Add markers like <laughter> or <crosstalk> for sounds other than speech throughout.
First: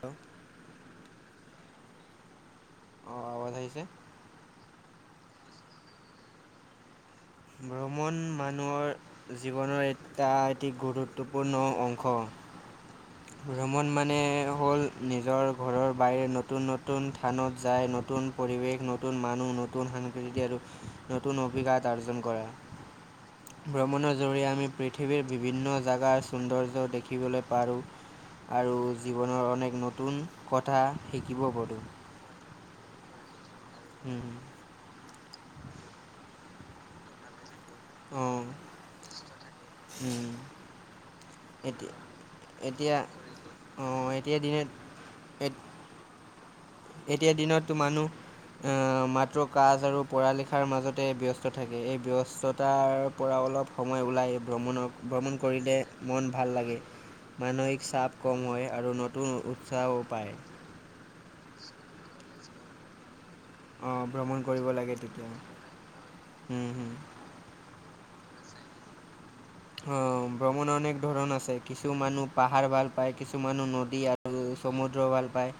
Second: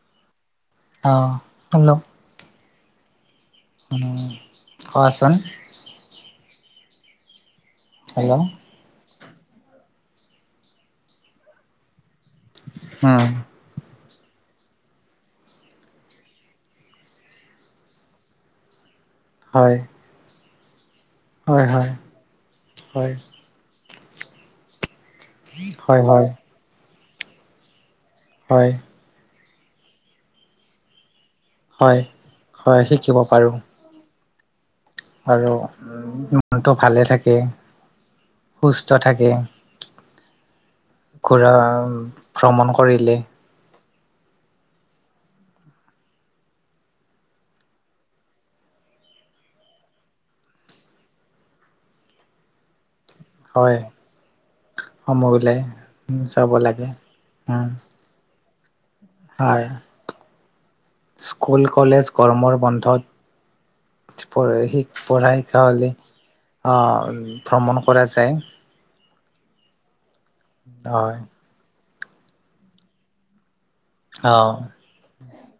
Hello. অঁ', -hello. অ' আৱাজ আহিছে। কোৱা চোন? ভ্ৰমণ হেল্ল' মানুহৰ জীৱনৰ এটা এটি গুৰুত্বপূৰ্ণ অংশ। অঁ'। ভ্ৰমণ মানে হ'ল নিজৰ ঘৰৰ বাহিৰে নতুন-নতুন থানত যায়, - নতুন পৰিৱেশ, নতুন মানুহ, হয় নতুন সাংস্কৃতি, আৰু নতুন হয় হয় অভিজ্ঞতা অৰ্জন কৰা। হয় ভ্ৰমণৰ জৰিয়তে আমি পৃথিৱীৰ বিভিন্ন হয় জাগাৰ হয় সৌন্দৰ্য দেখিবলৈ পাৰোঁ। হয় আৰু জীৱনৰ অনেক নতুন কথা শিকিব পাৰোঁ। হয় হয়, শিকিব পাৰো। হুম-হুম। আৰু মনটো ভালে থাকে। অ, সুষ্ট থাকে। উম, ঘূৰা ভ্ৰমণ কৰিলে। অঁ', এতিয়া দিনত, এত এতিয়া দিনততো মানুহ আ মাত্ৰ কাজ আৰু পঢ়া লিখাৰ মাজতে ব্যস্ত থাকে এই ব্যস্ততাৰ পৰা অলপ হয় সময় ওলায় ভ্ৰমণক সময় ভ্ৰমণ ওলাই কৰিলে মন ভাল লাগে উম মানসিক চাপ কম হয় আৰু নতুন হয় উৎসাহো পায় স্কুল কলেজ গৰমৰ বন্ধত অ, ভ্ৰমণ পঢ়ে কৰিব সি লাগে তেতিয়া। পঢ়া কাৰণে উম, হুম। আহ ভ্ৰমণ কৰে যে। অঁ! ভ্ৰমণ অনেক হয় ধৰণ আছে কিছু মানুহ পাহাৰ ভাল পায়, কিছু মানুহ নদী নদী অঁ আৰু সমুদ্ৰ ভাল পায়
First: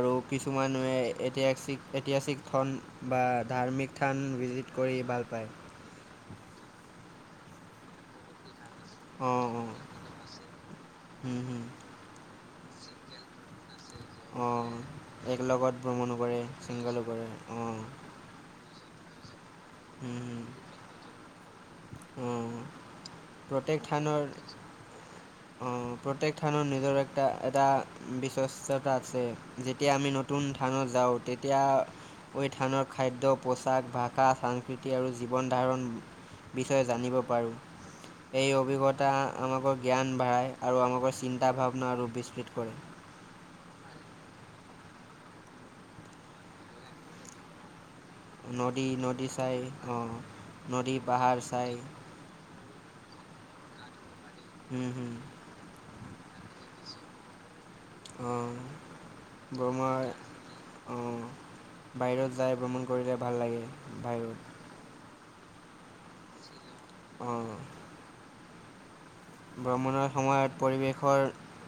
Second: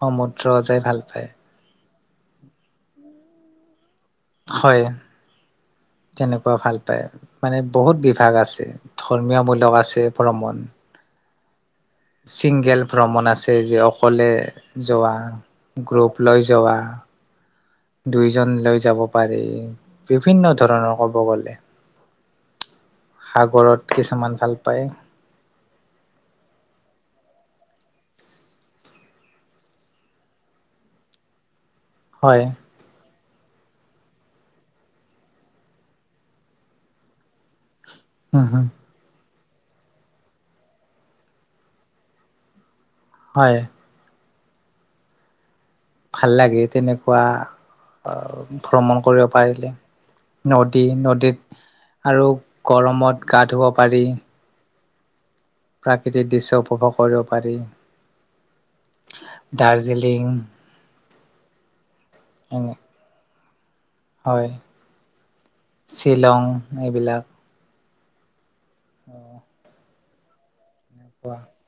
আৰু কিছু যাই মানুহে ভাল পায় ঐতিহাসিক ঐতিহাসিক ফন বা ধাৰ্মিক স্থান ভিজিট হয় কৰি ভাল পায়। তেনেকুৱা ভাল পায় মানে বহুত বিভাগ আছে অ', অ', ধৰ্মীয়মূলক আছে ভ্ৰমণ। হুম, হুম। চিংগেল ভ্ৰমণ আছে যি অক অকলে অঁ যোৱা, এক লগত ভ্ৰমণো কৰে গ্ৰুপলৈ যোৱা। ছিংগলো কৰে অঁ দুইজন লৈ যাব পাৰি বিভিন্ন ধৰণৰ ক'ব গ'লে। উম! সাগৰত কিছুমান ভাল পায়। অঁ! প্ৰত্যেক থানত নিজৰ এটা-এটা বিশ্বাসতা আছে। যেতিয়া আমি নতুন থানত যাওঁ তেতিয়া হয় ঐ থানত খাদ্য, পোছাক, ভাষা, সাংস্কৃতি আৰু জীৱন ধাৰণ বিষয়ে জানিব পাৰোঁ। হুম, এই হুম, অভিজ্ঞতা আমাকো জ্ঞান বঢ়ায় আৰু আমাকো চিন্তা, ভাৱনা আৰু বিস্ফৃত কৰে। হয়। ভাল লাগে তেনেকোৱা অঁ! নদী ভ্ৰমণ নদী কৰিব চাই পাৰিলে অঁ নদী পাহাৰ নদীত চাই আৰু গৰমত গা ধুব পাৰি। হুম-হুম! প্ৰাকৃতিক দৃশ্য উপভোগ কৰিব পাৰি। অঁ দাৰ্জিলিং উম! বাহিৰত যায় এনে ভ্ৰমণ কৰিলে ভাল লাগে। বাহিৰত হয়, শ্বিলং এইবিলাক। উম! অঁ! ভ্ৰমণৰ সময়ত পৰিৱেশৰ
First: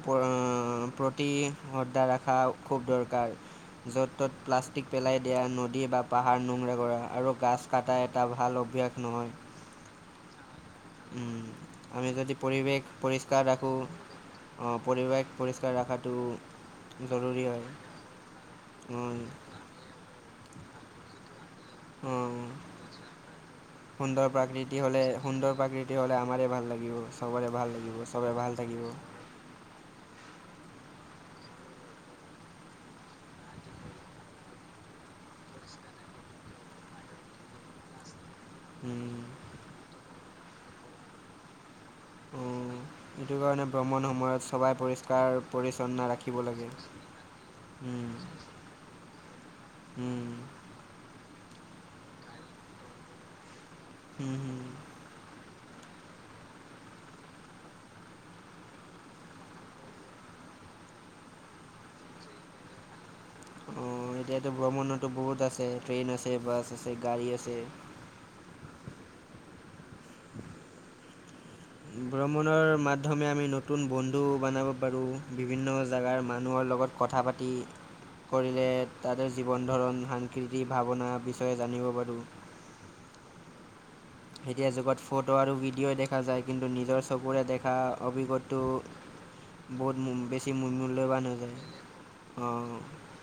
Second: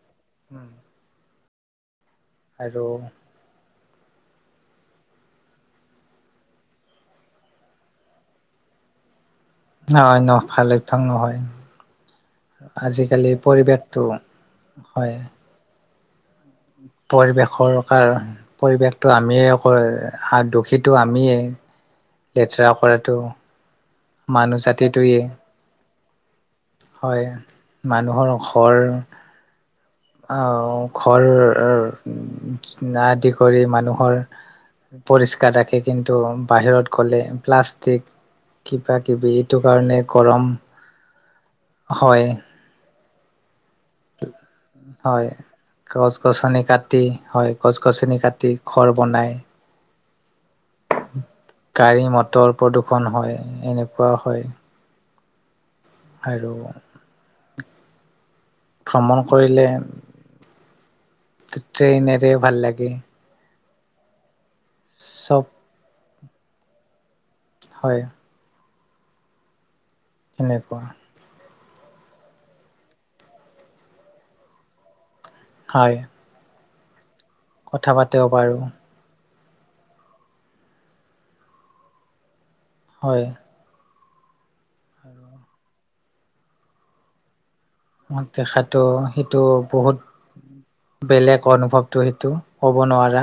পৰা অঁ প্ৰতি <unintelligible> ৰাখা খুব আৰু দৰকাৰ। য'ত-তত প্লাষ্টিক পেলাই দিয়া, নদী বা পাহাৰ নোংৰা কৰা আৰু গাছ কাটাই এটা ভাল অভ্যাস নহয়। নহয় নহ ভালে। অভ্যাস নহয়। উম, আমি যদি পৰিৱেশ আজিকালি পৰিষ্কাৰ ৰাখোঁ পৰিৱেশটো অঁ, হয়। পৰিৱেশ পৰিষ্কাৰ ৰাখাটো পৰিৱেশৰ কাৰ পৰিৱেশটো অঁ, আমিয়েই হাত দুখীটো আমিয়েই। অঁ। লেতেৰা কৰাটো মানুহ জাতিটোয়েই। তেতিয়াহ'লে আমাৰেই ভাল লাগিব, চবৰে ভাল লাগিব, মানুহৰ চবে ভাল থাকিব। অঁ! ঘৰ আদি কৰি মানুহৰ পৰিষ্কাৰ ৰাখে কিন্তু বাহিৰত গ'লে প্লাষ্টিক উম, কিবা-কিবি এইটো কাৰণে গৰম হয়। এইটো কাৰণে ভ্ৰমণ সময়ত চবেই পৰিষ্কাৰ-পৰিচ্ছন্ন ৰাখিব লাগে। কি? হয়। উম, গছ-গছনি কাটি ঘৰ বনাই। উম! গাড়ী, মটৰ প্ৰদূষণ হয়, সেনেকুৱাও হুম, হয়। হুম। আৰু ভ্ৰমণ কৰিলে ট্ৰেইনেৰে ভাল লাগে। অ এতিয়াতো ভ্ৰমণতো চব বহুত আছে ট্ৰেন বাছ আছে বাছ গাড়ী আছে। হয় সেনেকুৱা। ভ্ৰমণৰ মাধ্যমে আমি নতুন বন্ধু বনাব পাৰো। বিভিন্ন হয় জেগাৰ মানুহৰ লগত কথা পাতি কথা পাতিব পাৰোঁ কৰিলে। তাহাঁতৰ জীৱন ধৰণ সাংস্কৃতিক ভাৱনা বিষয়ে জানিব পাৰো। হয়। এতিয়া যুগত ফটো আৰু ভিডিঅ' দেখা যায় কিন্তু নিজৰ চকুৰে দেখা অভিজ্ঞতাটো দেখাটো সেইটো বহুত মূ- বেছি মূ- মূল্যৱান হৈ বেলেগ যায় অনুভৱটো সেই টো অঁ ক'ব নোৱাৰা,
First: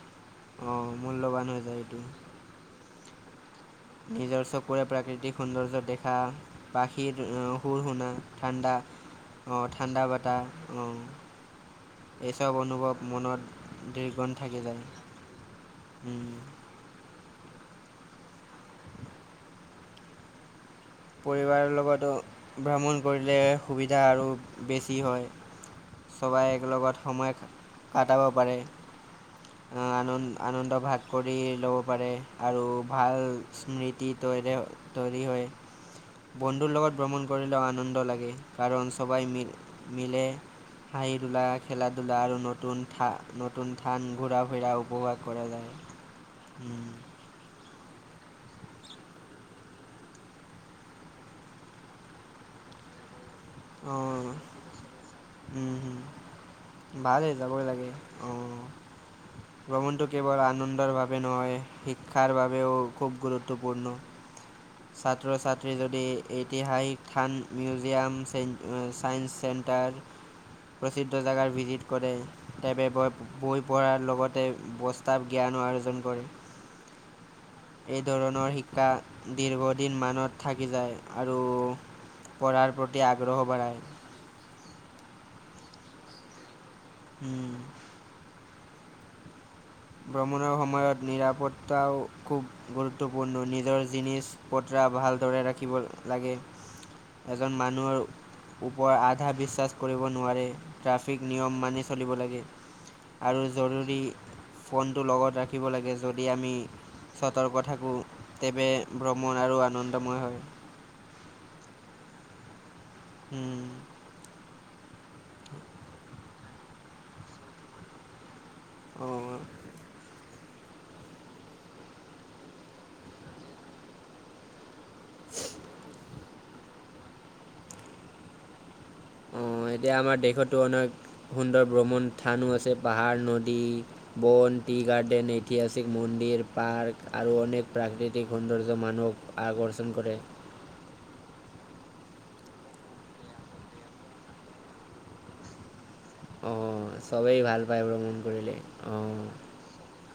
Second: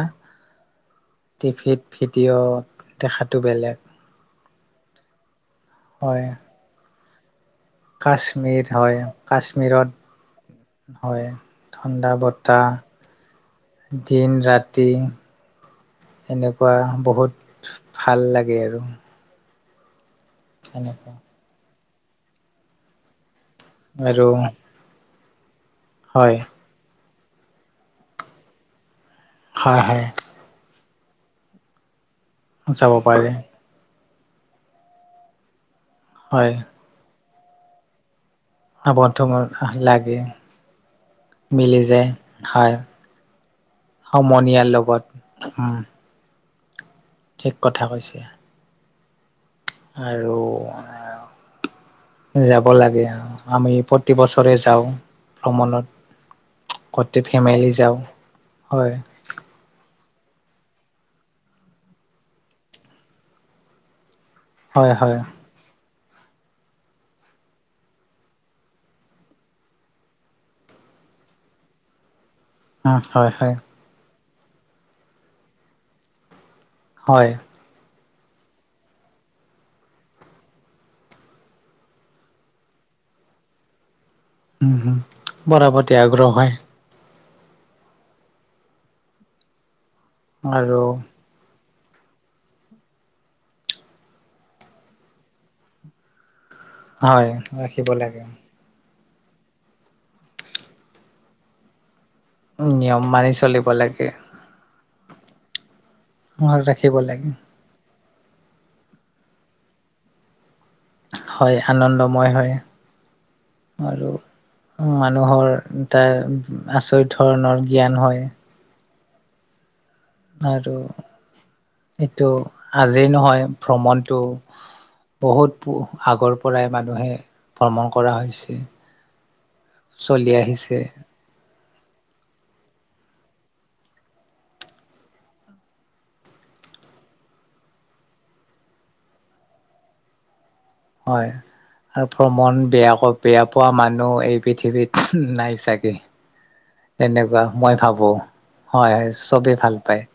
অঁ মূল্যৱান হৈ যায় টিভিত এইটো ভিডিঅ' দেখাটো বেলেগ। নিজৰ চকুৰে প্ৰাকৃতিক সৌন্দৰ্য দেখা হয় বা সেই শুনা কাশ্মীৰ ঠাণ্ডা হয় অঁ কাশ্মীৰত ঠাণ্ডা বতাহ অঁ। হয় ঠাণ্ডা এই চব বতাহ অনুভৱ মনত দিন দিৰ্গন থাকে যাই। ৰাতি এনেকুৱা বহুত ভাল লাগে আৰু। সেনেকুৱা পৰিবাৰৰ কৰিলে ভ্ৰমণ কৰিলে সুবিধা আৰু বেছি হয়। হয় চবেই একেলগতে সময় কটাব পাৰে। হয় হয় আনন্দ আনন্দ ভাগ কৰি ল'ব পাৰে আৰু যাব ভাল পাৰে স্মৃতি তৰে তৈৰি হয়। হয় বন্ধুৰ লগত ভ্ৰমণ কৰিলেও আনন্দ লাগে কাৰণ বন্ধু সবাই মি লাগে মিলে হাঁহি ধোলা মিলি খেলা যায় ধূলা আৰু হয় নতুন নতুন থান ঘূৰা সমনীয়াৰ ফুৰা লগত উপভাস কৰা উম যায় উম ঠিক কথা কৈছে। আৰু আ যাব লাগে। আমি প্ৰতি অঁ বছৰে যাওঁ ভ্ৰমণত। গোটেই ভালেই যাবই ফেমিলি লাগে যাওঁ অঁ। হয় ভ্ৰমণটো কেৱল আনন্দৰ বাবে নহয় শিক্ষাৰ বাবেও খুব গুৰুত্বপূৰ্ণ। হয় হয় ছাত্ৰ ছাত্ৰী যদি ঐতিহাসিক থান মিউজিয়াম চে চায়েঞ্চ চেণ্টাৰ। প্ৰসিদ্ধ জেগাৰ ভিজিট কৰে। হয় হয় বৈ পঢ়াৰ লগতে বস্তাৱ জ্ঞানো আৰ্জন কৰে। হয় এই ধৰণৰ শিক্ষা দীৰ্ঘদিন মানত থাকি যায় আৰু পঢ়াৰ প্ৰতি আগ্ৰহ বঢ়ায়। উম হুম পঢ়াৰ প্ৰতি আগ্ৰহ হয়। উম ভ্ৰমণৰ আৰু সময়ত নিৰাপত্তাও খুব গুৰুত্বপূৰ্ণ নিজৰ জিনিজ পত্ৰা ভালদৰে ৰাখিব লাগে হয় এজন ৰাখিব মানুহৰ লাগে ওপৰ আধা বিশ্বাস কৰিব নোৱাৰে ট্ৰেফিক নিয়ম মানি চলিব লাগে। উম নিয়ম মানি আৰু চলিব জৰুৰী লাগে ফোনটো লগত ৰাখিব লাগে যদি আমি ৰাখিব লাগে সতৰ্ক থাকো তেৱে ভ্ৰমণ আৰু আনন্দময় হয়। হয় আনন্দময় হয় উম, আৰু মানুহৰ এটা আচৰিত ধৰণৰ জ্ঞান হয়। অঁ আৰু এইটো আজিৰ নহয় ভ্ৰমণটো। বহুত প, আগৰ পৰাই মানুহে ভ্ৰমণ কৰা হৈছে। অ', এতিয়া আমাৰ চলি দেশতো আহিছে অনেক সুন্দৰ ভ্ৰমণ থানো আছে পাহাৰ নদী বন, টি গাৰ্ডেন ঐতিহাসিক মন্দিৰ, পাৰ্ক আৰু অনেক প্ৰাকৃতিক সৌন্দৰ্য মানুহক আকৰ্ষণ কৰে। হয়। আৰু ভ্ৰমণ বেয়া-বেয়া পোৱা মানুহ এই পৃথিৱীত নাই চাগে। অ', চবেই তেনেকুৱা ভাল মই পায় ভাবো। ভ্ৰমণ কৰিলে। হয়, অ'। চবেই ভাল পায়।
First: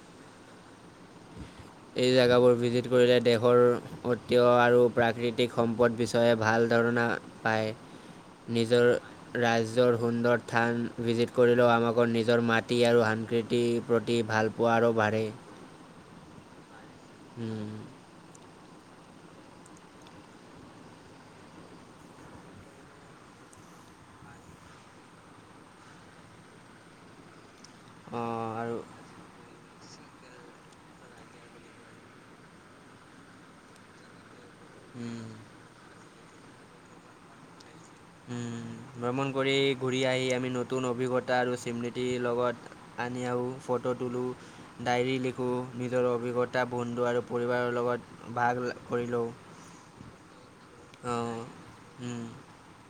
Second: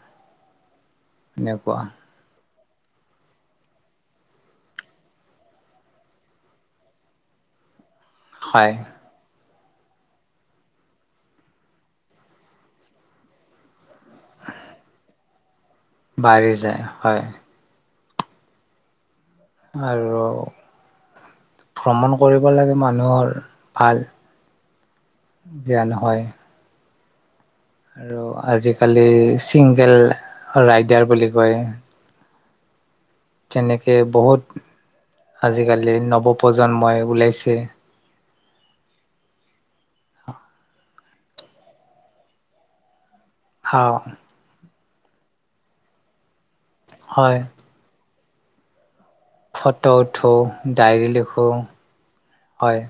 এনেকুৱা। এই জেগাবোৰ ভিজিট কৰিলে দেশৰ ঐত্য আৰু প্ৰাকৃতিক সম্পদ বিষয়ে ভাল ধৰণা পায়। হয় নিজৰ ৰাজ্যৰ সুন্দৰ থান ভিজিট কৰিলেও আমাকৰ নিজৰ মাটি আৰু সাংস্কৃতিৰ প্ৰতি ভাল পুুৱাৰো বাঢ়ে। বাঢ়ি যায় হয়। উম। আৰু ভ্ৰমণ কৰিব লাগে মানুহৰ ভাল। জ্ঞান হয়। আৰু অঁ আৰু আজিকালি চিংগেল ৰাইডাৰ বুলি কয়। তেনেকে বহুত আজিকালি নৱপ্ৰজন্মই ওলাইছে। উম, ভ্ৰমণ কৰি ঘূৰি আহি আমি নতুন অভিজ্ঞতা আৰু স্মৃতিৰ লগত আনি আৰু ফটো খাওঁ তোলা, ডায়েৰী লিখোঁ নিজৰ অভিজ্ঞতা বন্ধু আৰু হয় পৰিবাৰৰ লগত <unintelligible> কৰি লওঁ। ফটো উঠো, ডায়েৰী লিখোঁ লওঁ হয়।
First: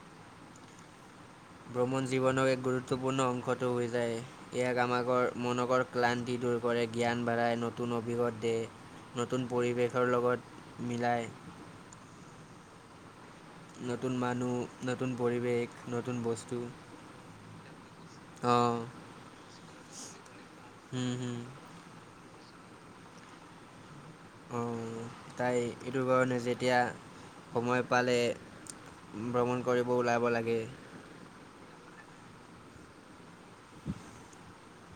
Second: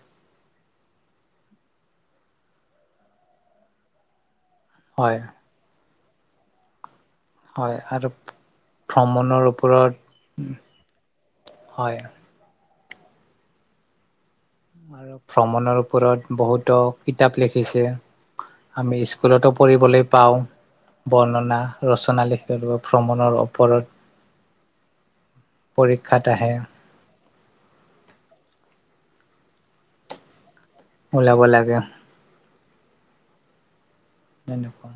ভ্ৰমণ জীৱনৰ এক গুৰুত্বপূৰ্ণ অংশটো হৈ যায়, ইয়াক হয় আমাকৰ মনকৰ ক্লান্তিটোৰ কৰে জ্ঞান বাঢ়াই, হয় নতুন আৰু অভিষত দে ভ্ৰমণৰ নতুন ওপৰত পৰিৱেশৰ লগত মিলাই হয়। নতুন মানুহ নতুন আৰু পৰিৱেশ, ভ্ৰমণৰ নতুন ওপৰত বস্তু। বহুতো কিতাপ লিখিছে, অ', আমি স্কুলতো পঢ়িবলৈ পাওঁ, হুম, হুম, বৰ্ণনা ৰচনা লিখিব ভ্ৰমণৰ ওপৰত। অ', তাই এইটোৰ পৰীক্ষাত কাৰণে আহে যেতিয়া সময় পালে ভ্ৰমণ কৰিব ওলাব লাগে। ওলাব লাগে। এনেকুৱা।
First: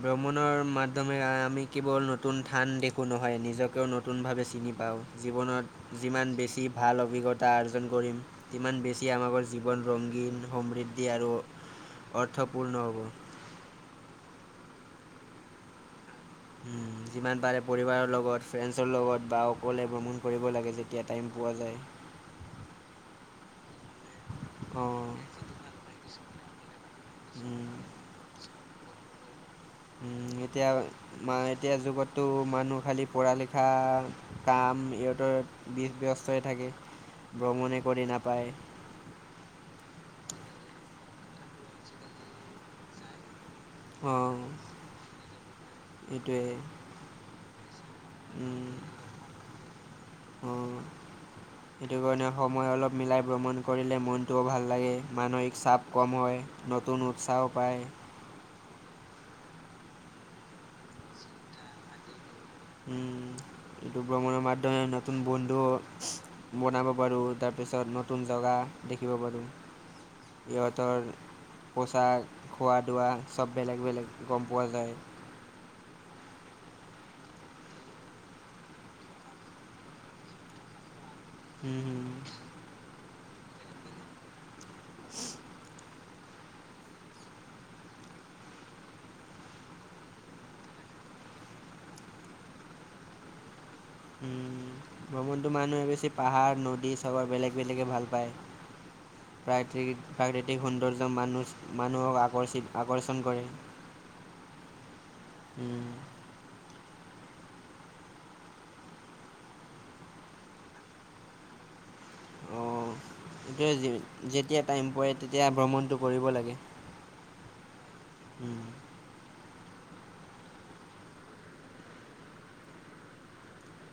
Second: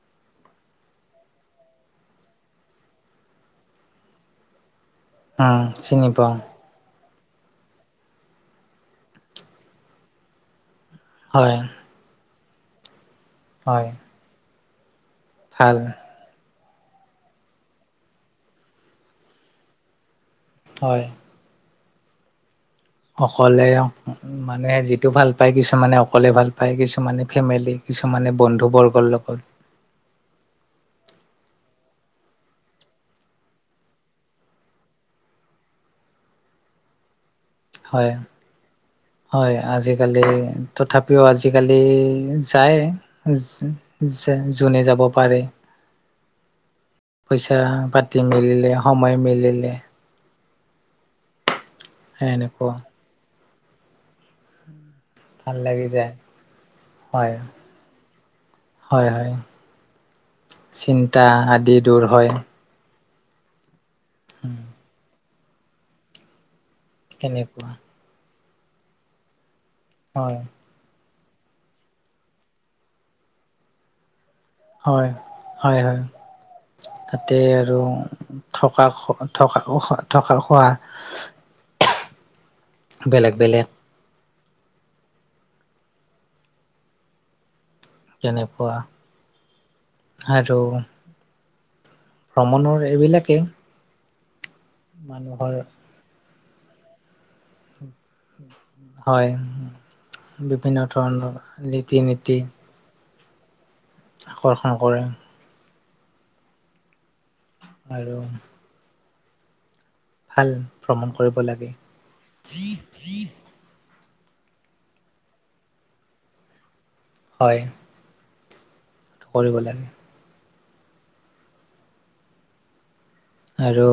ভ্ৰমণৰ মাধ্যমে আমি কেৱল নতুন থান দেখোঁ নহয় নিজকেও নতুনভাৱে চিনি পাওঁ। উম জীৱনত চিনি যিমান পাওঁ বেছি ভাল অভিজ্ঞতা আৰ্জন কৰিম, ইমান বেছি আমাকৰ জীৱন ৰংগীন সমৃদ্ধ এ আৰু হয় অৰ্থপূৰ্ণ হ'ব। হয়। ভাল। উম, যিমান পাৰে পৰিবাৰৰ লগত ফ্ৰেণ্ডছৰ লগত বা অকলে ভ্ৰমণ কৰিব লাগে হয় যেতিয়া টাইম পোৱা যায়। অকলে মানুহে যিটো অঁ ভাল পায় কিছুমাননে অকলে ভাল পায় কিছু কিছুমানে উম, ফেমিলি কিছুমানে বন্ধুবৰ্গৰ লগত। উম এতিয়া মা এতিয়া যুগতো মানুহ খালী পঢ়া লিখা কাম ইহঁতৰ বিষ ব্যস্তই থাকে ভ্ৰমণে কৰি হয়। নাপায় হয় আজিকালি তথাপিও আজিকালি যায়। অঁ যোনে যাব পাৰে এইটোৱে পইচা পাতি পাতি মিলিলে সময় মিলিলে অ সেইটো কাৰণে সময় এনেকুৱা অলপ মিলাই ভ্ৰমণ কৰিলে মনটোও ভাল লাগে। ভাল মানসিক লাগি চাপ যায় কম হয় নতুন হয় উৎসাহ পায়। হয় হয় চিন্তা আদি দূৰ হয়। উম উম এইটো ভ্ৰমণৰ মাধ্যমে নতুন বন্ধু বনাব পাৰো কেনেকুৱা তাৰপিছত নুতুন জেগা দেখিব পাৰোঁ। হয়। সিহঁতৰ পোচাক খোৱা দোৱা চব বেলেগ বেলেগ। গম পোৱা যায়। হয়, হয়, হয়। তাতে আৰু থকা থকা থকা খোৱা। উম, উম। বেলেগ বেলেগ। <unintelligible> কেনেকুৱা আৰু ভ্ৰমণৰ এইবিলাকে ভ্ৰমণটো মানুহে বেছি পাহাৰ নদী চবৰে বেলেগ বেলেগে ভাল পায়। হয় প্ৰাকৃতিক বিভিন্ন সৌন্দৰ্য ধৰণৰ মানুচ ৰীতি নীতি মানুহক আকৰ্ষণ কৰে। আকৰ্ষণ কৰে। উম, আৰু ভাল। ভ্ৰমন কৰিব লাগে। অঁ যেতিয়া টাইম পোৱা তেতিয়াই ভ্ৰমণটো কৰিব লাগে। হয়। উম। কৰিব লাগে। আৰু